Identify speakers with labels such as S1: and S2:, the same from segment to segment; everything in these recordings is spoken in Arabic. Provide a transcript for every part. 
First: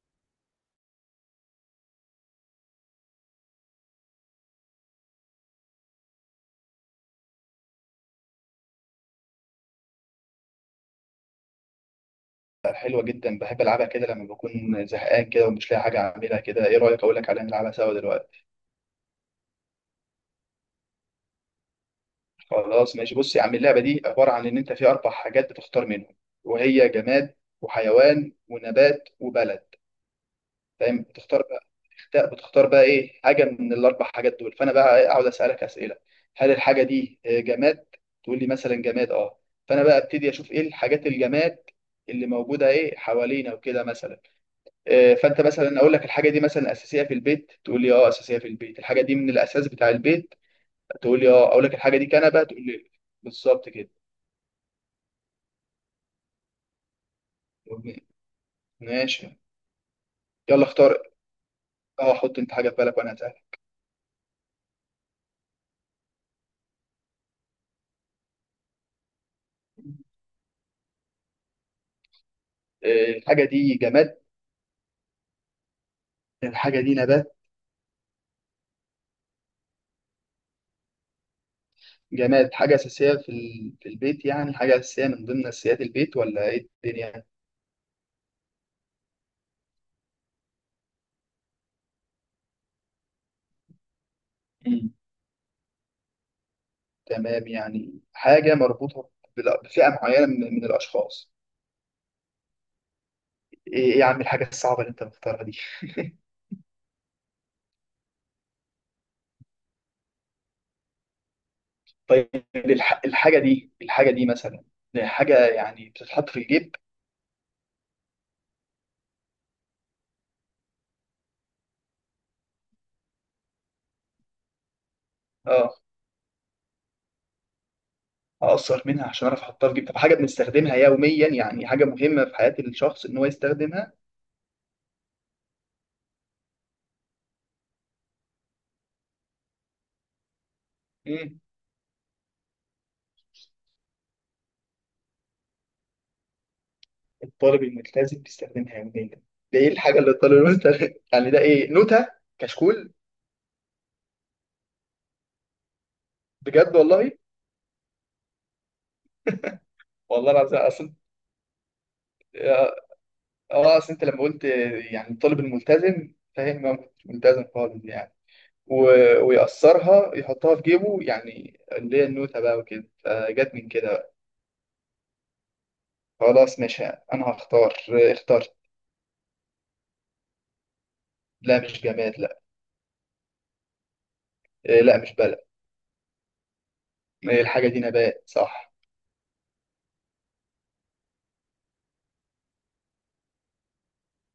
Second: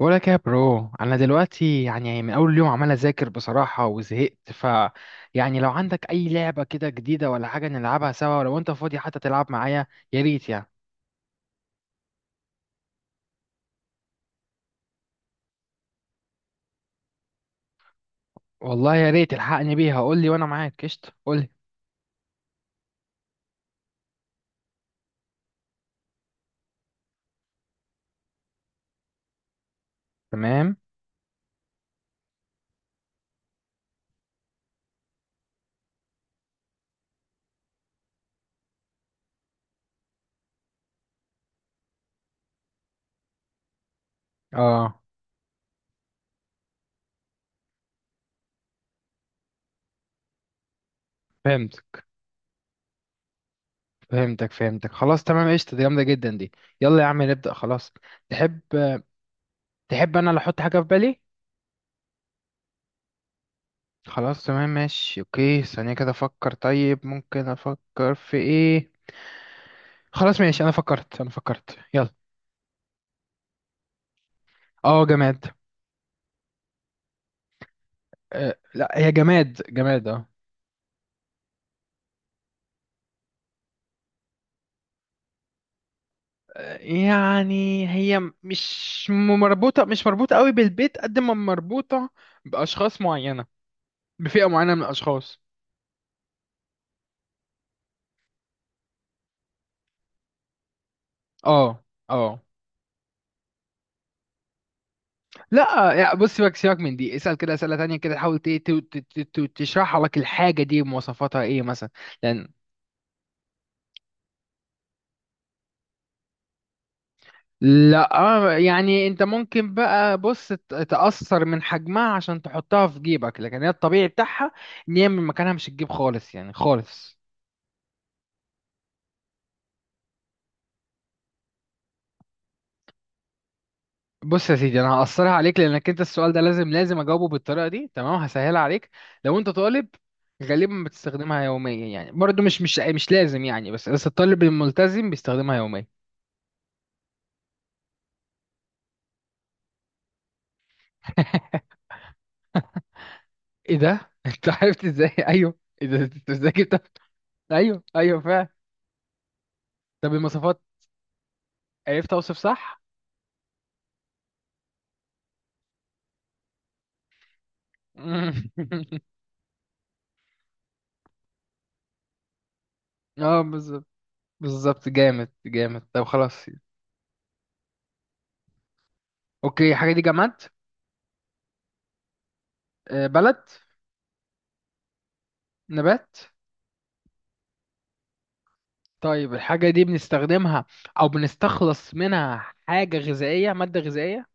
S1: بقولك يا برو، انا دلوقتي يعني من اول يوم عمال اذاكر بصراحه وزهقت. يعني لو عندك اي لعبه كده جديده ولا حاجه نلعبها سوا لو انت فاضي حتى تلعب معايا. يا ريت يعني.
S2: حلوة جدا، بحب ألعبها كده لما بكون زهقان كده ومش لاقي حاجة أعملها كده. إيه رأيك أقول لك عليها نلعبها سوا دلوقتي؟
S1: والله يا ريت الحقني بيها، قول لي وانا معاك. قشطه، قول لي.
S2: خلاص ماشي، بص يا عم، اللعبة دي عبارة عن إن أنت في أربع حاجات بتختار منهم، وهي جماد وحيوان ونبات وبلد.
S1: تمام.
S2: فاهم؟ بتختار بقى بتختار بقى إيه حاجة من الأربع حاجات دول. فأنا بقى إيه، أقعد أسألك أسئلة. هل الحاجة دي جماد؟ تقول لي مثلا جماد أه. فأنا بقى أبتدي أشوف إيه الحاجات الجماد اللي موجودة إيه حوالينا وكده مثلا.
S1: اه.
S2: فانت مثلا اقول لك الحاجه دي مثلا اساسيه في البيت، تقول لي اه اساسيه في البيت، الحاجه دي من الاساس بتاع البيت، تقول لي اه، اقول لك الحاجه
S1: فهمتك.
S2: دي كنبه، تقول لي بالظبط كده.
S1: فهمتك فهمتك خلاص تمام قشطه، دي جامده جدا دي. يلا يا عم نبدا خلاص. تحب.
S2: ماشي.
S1: تحب انا اللي احط
S2: يلا
S1: حاجه في
S2: اختار.
S1: بالي؟
S2: اه، حط انت حاجه في بالك وانا هسألك.
S1: خلاص تمام ماشي اوكي، ثانيه كده افكر. طيب ممكن افكر في ايه. خلاص ماشي، انا فكرت، يلا.
S2: الحاجه دي جماد؟
S1: اه، جماد.
S2: الحاجه دي نبات؟
S1: لا، هي جماد جماد اه.
S2: جماد حاجه اساسيه في في البيت؟ يعني حاجه اساسيه من ضمن اساسيات البيت ولا ايه الدنيا؟
S1: يعني هي مش مربوطة قوي بالبيت، قد ما مربوطة بأشخاص معينة. بفئة معينة من
S2: مم.
S1: الأشخاص.
S2: تمام، يعني حاجه مربوطه بفئه معينه من الاشخاص.
S1: اه. اه.
S2: ايه إيه يا عم الحاجه الصعبه اللي انت مختارها دي؟
S1: لا يعني بص، سيبك سيبك من دي. اسأل كده أسئلة تانية كده، حاول تشرح لك الحاجة دي مواصفاتها ايه مثلا.
S2: طيب
S1: لأن.
S2: الحاجة دي مثلا دي حاجة يعني بتتحط في الجيب.
S1: لا، يعني انت ممكن بقى بص تأثر من حجمها عشان تحطها في جيبك، لكن هي الطبيعي بتاعها ان هي من مكانها مش
S2: اه،
S1: تجيب خالص، يعني خالص.
S2: أقصر منها عشان أعرف أحطها في الجيب. طب حاجة بنستخدمها يوميا، يعني حاجة مهمة في حياة الشخص إن هو يستخدمها.
S1: بص يا سيدي، انا هقصرها عليك لانك انت السؤال ده لازم لازم اجاوبه بالطريقه دي. تمام، هسهلها عليك. لو انت طالب، غالبا
S2: مم.
S1: بتستخدمها يوميا، يعني برضه مش لازم يعني، بس الطالب الملتزم بيستخدمها يوميا.
S2: الطالب الملتزم بيستخدمها يوميا؟ ده إيه الحاجة اللي الطالب الملتزم يعني ده إيه، نوتة؟ كشكول؟
S1: ايه ده، انت عرفت ازاي؟ ايوه، ايه ده، انت ازاي
S2: بجد
S1: جبتها؟
S2: والله.
S1: ايوه ايوه فعلا. طب
S2: والله العظيم
S1: المواصفات.
S2: أصل.
S1: عرفت اوصف
S2: آه،
S1: صح؟
S2: أصل أنت لما قلت يعني الطالب الملتزم، فاهم، هو مش ملتزم خالص يعني ويقصرها يحطها في جيبه، يعني اللي هي النوتة بقى وكده،
S1: اه،
S2: فجت من
S1: بالظبط
S2: كده بقى.
S1: بالظبط، جامد جامد. طب خلاص.
S2: خلاص ماشي، أنا هختار. اخترت.
S1: اوكي، الحاجه دي جماد؟
S2: لا مش جماد، لا.
S1: بلد؟
S2: إيه، لا مش بلد.
S1: نبات؟
S2: إيه، الحاجة دي نبات صح.
S1: طيب الحاجة دي بنستخدمها أو بنستخلص منها حاجة غذائية، مادة غذائية؟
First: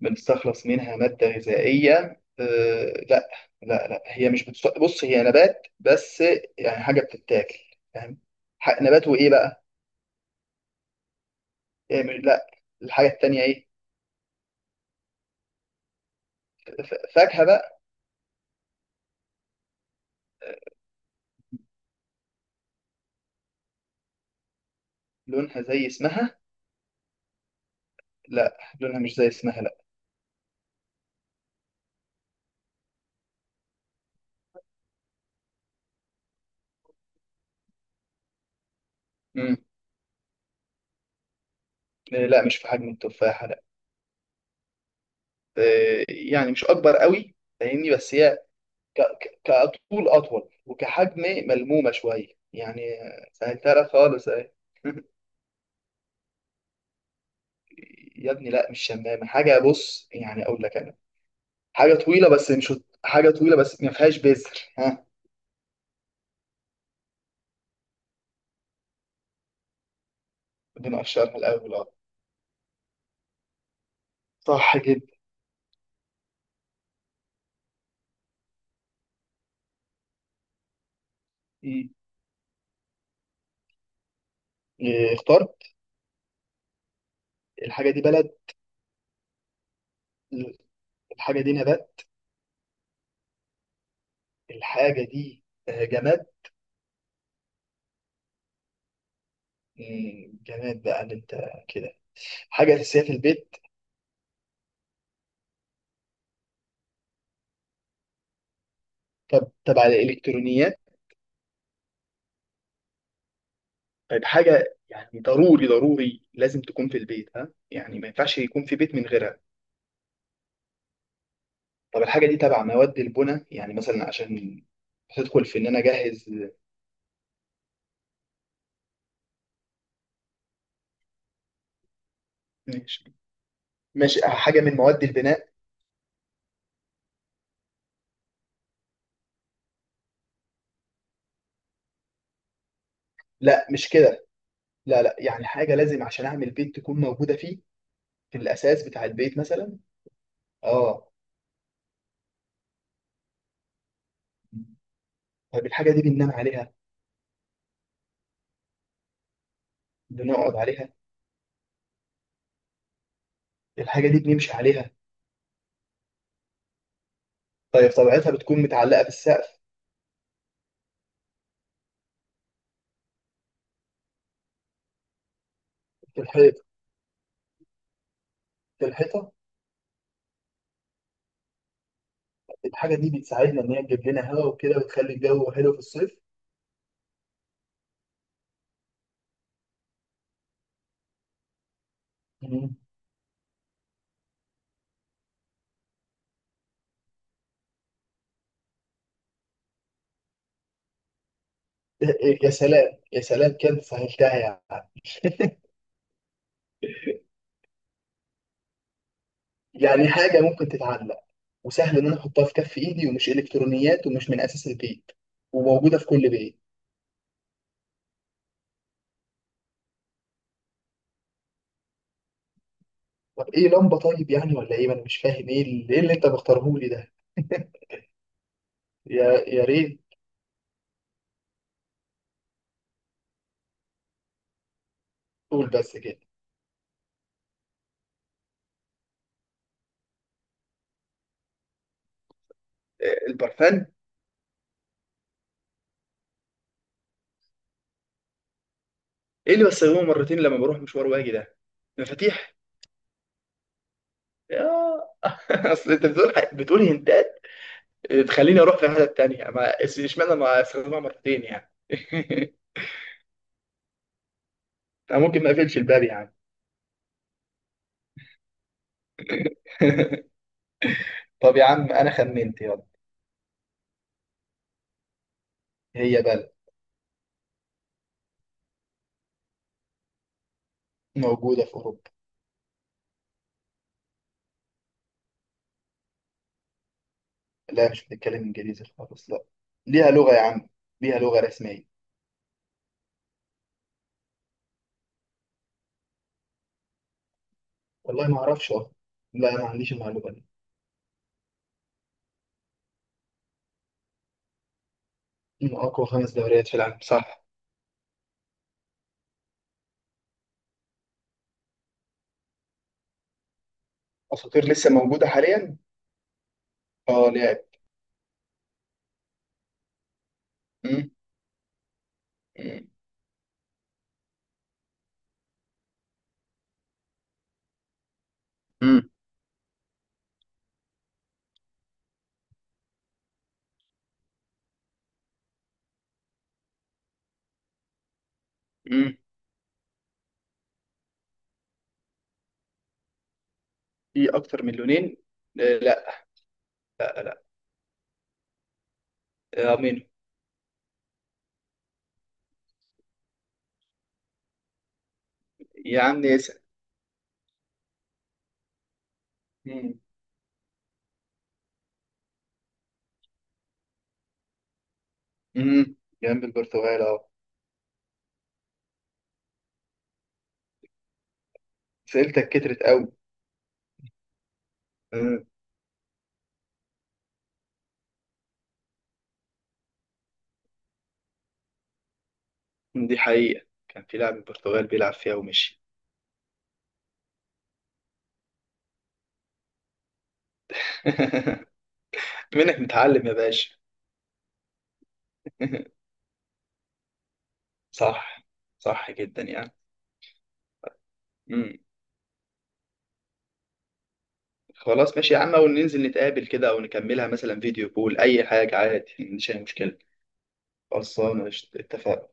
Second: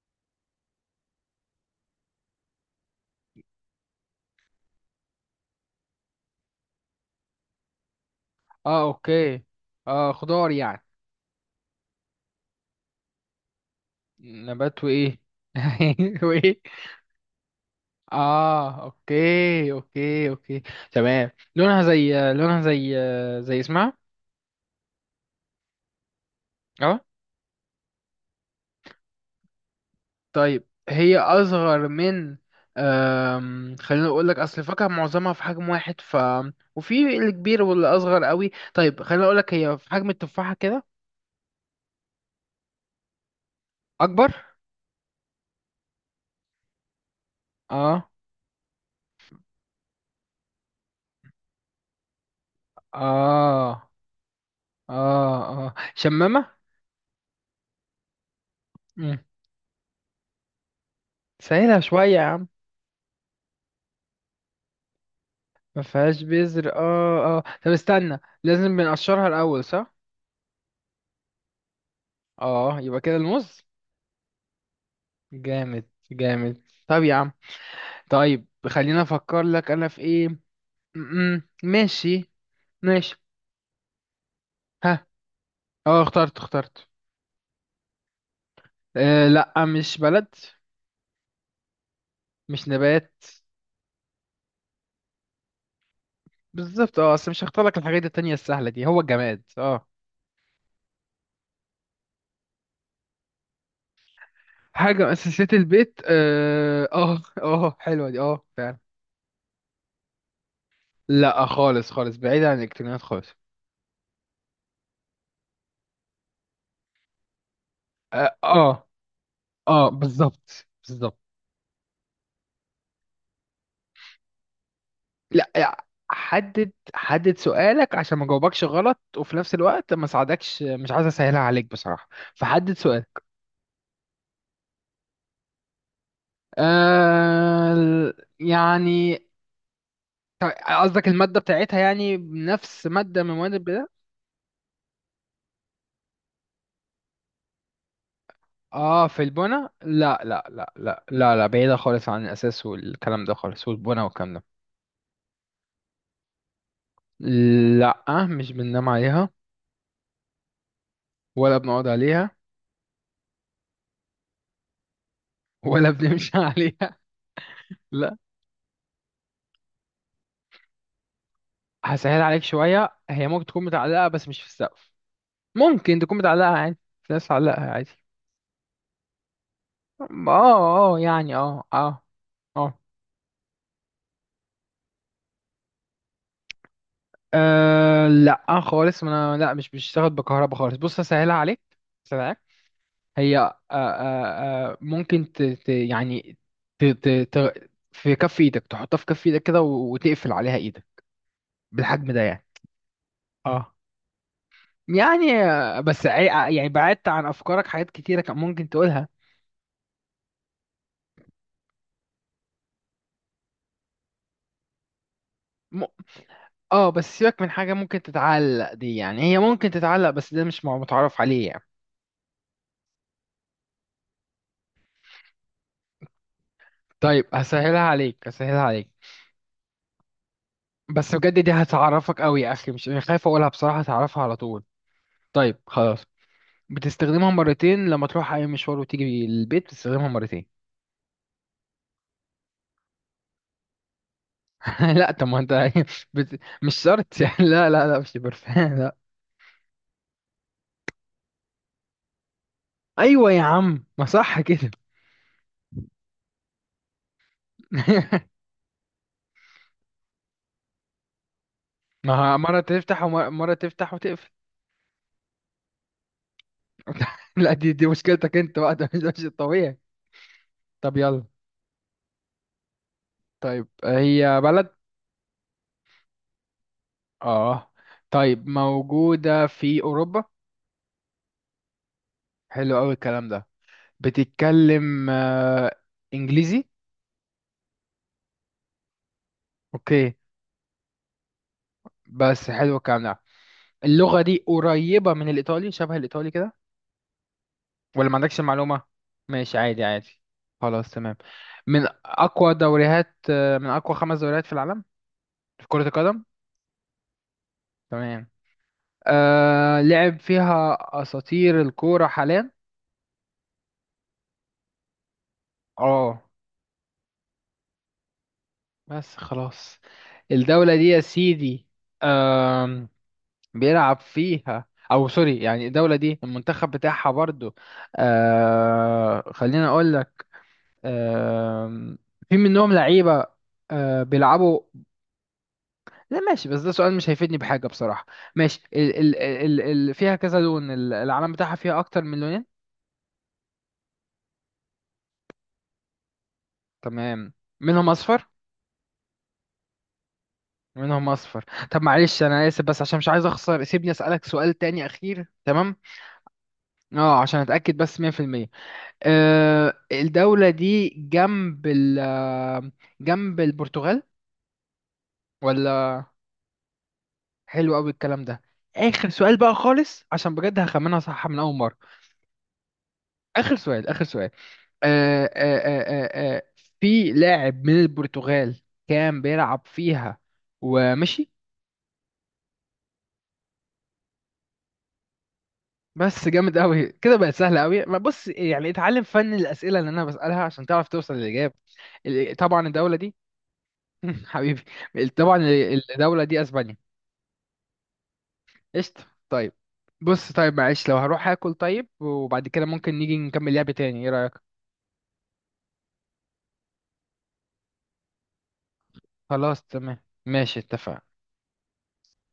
S2: بنستخلص منها مادة غذائية؟ إيه، لا. لا لا، هي مش بتص... بص هي نبات بس، يعني حاجة بتتاكل، فاهم؟
S1: اه
S2: نبات وإيه
S1: اوكي.
S2: بقى؟
S1: اه، خضار يعني؟
S2: إيه مش... لا. الحاجة التانية إيه؟
S1: نبات وإيه؟ وإيه؟
S2: فاكهة بقى.
S1: اه اوكي اوكي اوكي. تمام، لونها زي اسمها.
S2: لونها زي اسمها؟
S1: اه.
S2: لا، لونها مش زي اسمها لا.
S1: طيب هي أصغر من... خلينا أقول لك، أصل الفاكهة معظمها في حجم واحد، وفي الكبير واللي أصغر قوي. طيب خلينا أقول لك،
S2: مم.
S1: هي في حجم التفاحة كده.
S2: إيه، لا مش في حجم التفاحة.
S1: أكبر.
S2: آه، يعني مش اكبر قوي، فاهمني؟
S1: اه
S2: بس هي كطول اطول وكحجم ملمومه شويه، يعني آه، سهلتها
S1: اه
S2: لك خالص اهي.
S1: اه اه، شمامة؟
S2: يا ابني لا مش
S1: مم.
S2: شمامه، حاجه بص، يعني اقول لك انا
S1: سهلها
S2: حاجه
S1: شوية يا
S2: طويله
S1: عم.
S2: بس مش حاجه طويله بس ما فيهاش بذر. ها؟
S1: ما فيهاش بذر؟ اه اه، طب استنى، لازم بنقشرها الأول صح؟
S2: بنقشرها الاول اه.
S1: اه، يبقى كده الموز.
S2: صح جدا.
S1: جامد جامد. طب يا عم، طيب خلينا افكر لك انا في ايه. م-م.
S2: مم.
S1: ماشي. ماشي. ها.
S2: إيه، اخترت.
S1: اه، اخترت اخترت.
S2: الحاجه دي بلد؟
S1: لا، مش بلد.
S2: الحاجه دي نبات؟
S1: مش نبات.
S2: الحاجه دي جماد؟
S1: بالظبط، اه، اصل مش هختار لك الحاجات التانية السهلة دي، هو الجماد اه.
S2: مم، جماد بقى اللي انت كده. حاجه اساسيه في البيت؟
S1: حاجة من أساسيات البيت، اه اه، حلوة دي، اه فعلا.
S2: طب تبع الالكترونيات؟
S1: لا، خالص خالص، بعيد عن الإلكترونيات خالص.
S2: طيب حاجة يعني ضروري ضروري لازم تكون في البيت، ها، يعني ما
S1: اه
S2: ينفعش يكون في
S1: اه،
S2: بيت من غيرها.
S1: بالظبط بالظبط.
S2: طب الحاجة دي تبع مواد البناء، يعني مثلا عشان تدخل
S1: لا
S2: في ان انا اجهز؟
S1: حدد حدد سؤالك عشان ما جاوبكش غلط، وفي نفس الوقت ما ساعدكش، مش عايز اسهلها عليك بصراحة. فحدد
S2: ماشي.
S1: سؤالك.
S2: ماشي، حاجة من مواد البناء؟
S1: يعني، قصدك المادة بتاعتها يعني نفس مادة من مواد
S2: لا
S1: البناء؟
S2: مش كده، لا لا، يعني حاجة لازم عشان اعمل بيت تكون موجودة فيه، في الاساس بتاع
S1: اه، في
S2: البيت
S1: البنا.
S2: مثلا.
S1: لا لا لا لا
S2: اه.
S1: لا لا، بعيدة خالص عن الأساس والكلام ده خالص، والبنا والكلام ده.
S2: طيب الحاجة دي بننام عليها؟
S1: لا، مش بننام عليها.
S2: بنقعد عليها؟
S1: ولا بنقعد عليها.
S2: الحاجة دي بنمشي عليها؟
S1: ولا بنمشي عليها.
S2: طيب
S1: لا.
S2: طبيعتها بتكون متعلقة في السقف؟
S1: هسهل عليك شوية، هي ممكن تكون متعلقة بس مش في السقف. ممكن تكون
S2: في
S1: متعلقة
S2: الحيط؟
S1: عادي. في ناس تعلقها عادي.
S2: في الحيطة؟
S1: اه. اه يعني، اه اه. اه.
S2: الحاجه دي بتساعدنا ان هي تجيب لنا هواء وكده وتخلي الجو حلو في الصيف؟
S1: لا خالص، ما انا لا، مش بتشتغل بكهرباء خالص. بص هسهلها عليك. هسهلها عليك.
S2: مم.
S1: هي ممكن ت ت يعني ت ت ت في كف ايدك، تحطها في كف ايدك كده وتقفل عليها ايدك، بالحجم
S2: ده-
S1: ده يعني.
S2: يا سلام يا سلام،
S1: اه.
S2: كانت سهلتها يعني.
S1: يعني، بس يعني بعدت عن افكارك حاجات كتيره كان ممكن تقولها.
S2: يعني حاجه ممكن تتعلق وسهل ان انا احطها في كف ايدي ومش الكترونيات ومش من اساس البيت
S1: م...
S2: وموجوده في كل بيت.
S1: اه، بس سيبك من حاجه ممكن تتعلق دي، يعني هي ممكن تتعلق بس ده مش متعرف عليه يعني.
S2: طب ايه، لمبه طيب، يعني ولا ايه؟ ما انا مش فاهم ايه اللي، إيه اللي انت مختاره لي ده؟
S1: طيب هسهلها عليك، هسهلها عليك.
S2: يا يا ريت.
S1: بس بجد دي هتعرفك قوي يا اخي، مش خايف اقولها بصراحه، هتعرفها على طول. طيب
S2: قول بس
S1: خلاص.
S2: كده.
S1: بتستخدمها مرتين، لما تروح اي مشوار وتيجي البيت بتستخدمها مرتين.
S2: آه، البرفان؟
S1: لا طب ما انت. مش شرط يعني، لا لا لا، مش برفان لا.
S2: ايه اللي بستخدمه مرتين لما بروح مشوار واجي ده؟ مفاتيح؟
S1: ايوه يا عم، ما صح كده.
S2: يا اصل انت بتقول بتقول هنتات تخليني اروح في حته تانية، ما اشمعنى ما استخدمها مرتين يعني.
S1: ما هو مرة تفتح، ومرة تفتح وتقفل.
S2: انا ممكن ما اقفلش الباب يعني.
S1: لا، دي مشكلتك انت بقى، ده مش الطبيعي. طب يلا.
S2: طب يا عم انا خمنت، يلا.
S1: طيب هي بلد.
S2: هي بلد؟
S1: اه. طيب موجودة في أوروبا.
S2: موجوده في اوروبا؟
S1: حلو أوي الكلام ده. بتتكلم إنجليزي؟
S2: لا مش بتتكلم انجليزي خالص، لا. ليها
S1: أوكي.
S2: لغه يا عم، ليها لغه رسميه.
S1: بس حلو الكلام ده. اللغة دي قريبة من الإيطالي، شبه الإيطالي كده؟ ولا ما
S2: والله ما
S1: عندكش
S2: اعرفش
S1: المعلومة؟
S2: أهو. لا
S1: ماشي
S2: ما
S1: عادي
S2: عنديش
S1: عادي.
S2: المعلومه دي.
S1: خلاص تمام. من أقوى خمس دوريات في العالم في
S2: من
S1: كرة
S2: اقوى
S1: القدم.
S2: 5 دوريات في العالم صح.
S1: تمام. لعب فيها أساطير الكورة حاليا.
S2: اساطير لسه موجوده حاليا؟
S1: اه
S2: اه لعب.
S1: بس خلاص. الدولة دي يا
S2: مم.
S1: سيدي،
S2: مم.
S1: آم، بيلعب فيها أو سوري، يعني الدولة دي المنتخب بتاعها برضو.
S2: مم.
S1: خليني أقول لك. آم، في منهم لعيبة بيلعبوا. لا ماشي، بس ده سؤال مش هيفيدني بحاجة بصراحة. ماشي، ال ال
S2: مم.
S1: ال ال فيها كذا لون، العلم بتاعها فيها أكتر من لونين؟
S2: في اكتر من لونين؟ آه، لا لا
S1: تمام.
S2: لا.
S1: منهم أصفر.
S2: آه، مين؟
S1: منهم اصفر. طب معلش، انا اسف بس عشان مش عايز اخسر، سيبني اسالك سؤال تاني اخير. تمام،
S2: يا عم اسال.
S1: اه، عشان اتاكد بس 100%.
S2: مم.
S1: الدوله دي جنب ال آه، جنب البرتغال
S2: مم.
S1: ولا؟
S2: جنب البرتغال اهو.
S1: حلو قوي الكلام ده. اخر سؤال بقى خالص عشان بجد هخمنها صح من اول مره.
S2: سئلتك كترت قوي.
S1: اخر سؤال، اخر سؤال. أه أه
S2: مم.
S1: أه أه آه، في لاعب من البرتغال كان بيلعب فيها ومشي؟
S2: دي حقيقة، كان في لاعب من البرتغال بيلعب فيها ومشي.
S1: بس جامد قوي كده، بقت سهله قوي. ما بص يعني، اتعلم فن الاسئله اللي انا بسالها عشان تعرف توصل للاجابه. طبعا
S2: منك
S1: الدوله دي.
S2: متعلم يا باشا.
S1: حبيبي. طبعا، الدوله دي اسبانيا.
S2: صح.
S1: قشطه
S2: صح جدا
S1: طيب.
S2: يعني.
S1: بص، طيب معلش لو هروح اكل،
S2: مم.
S1: طيب وبعد كده ممكن نيجي نكمل لعب تاني، ايه رايك؟
S2: خلاص ماشي يا عم، او ننزل نتقابل كده او نكملها مثلا فيديو كول، اي حاجة عادي، مش
S1: خلاص
S2: أي
S1: تمام
S2: مشكلة.
S1: ماشي اتفقنا.
S2: خلصانة قشطة. اتفقنا.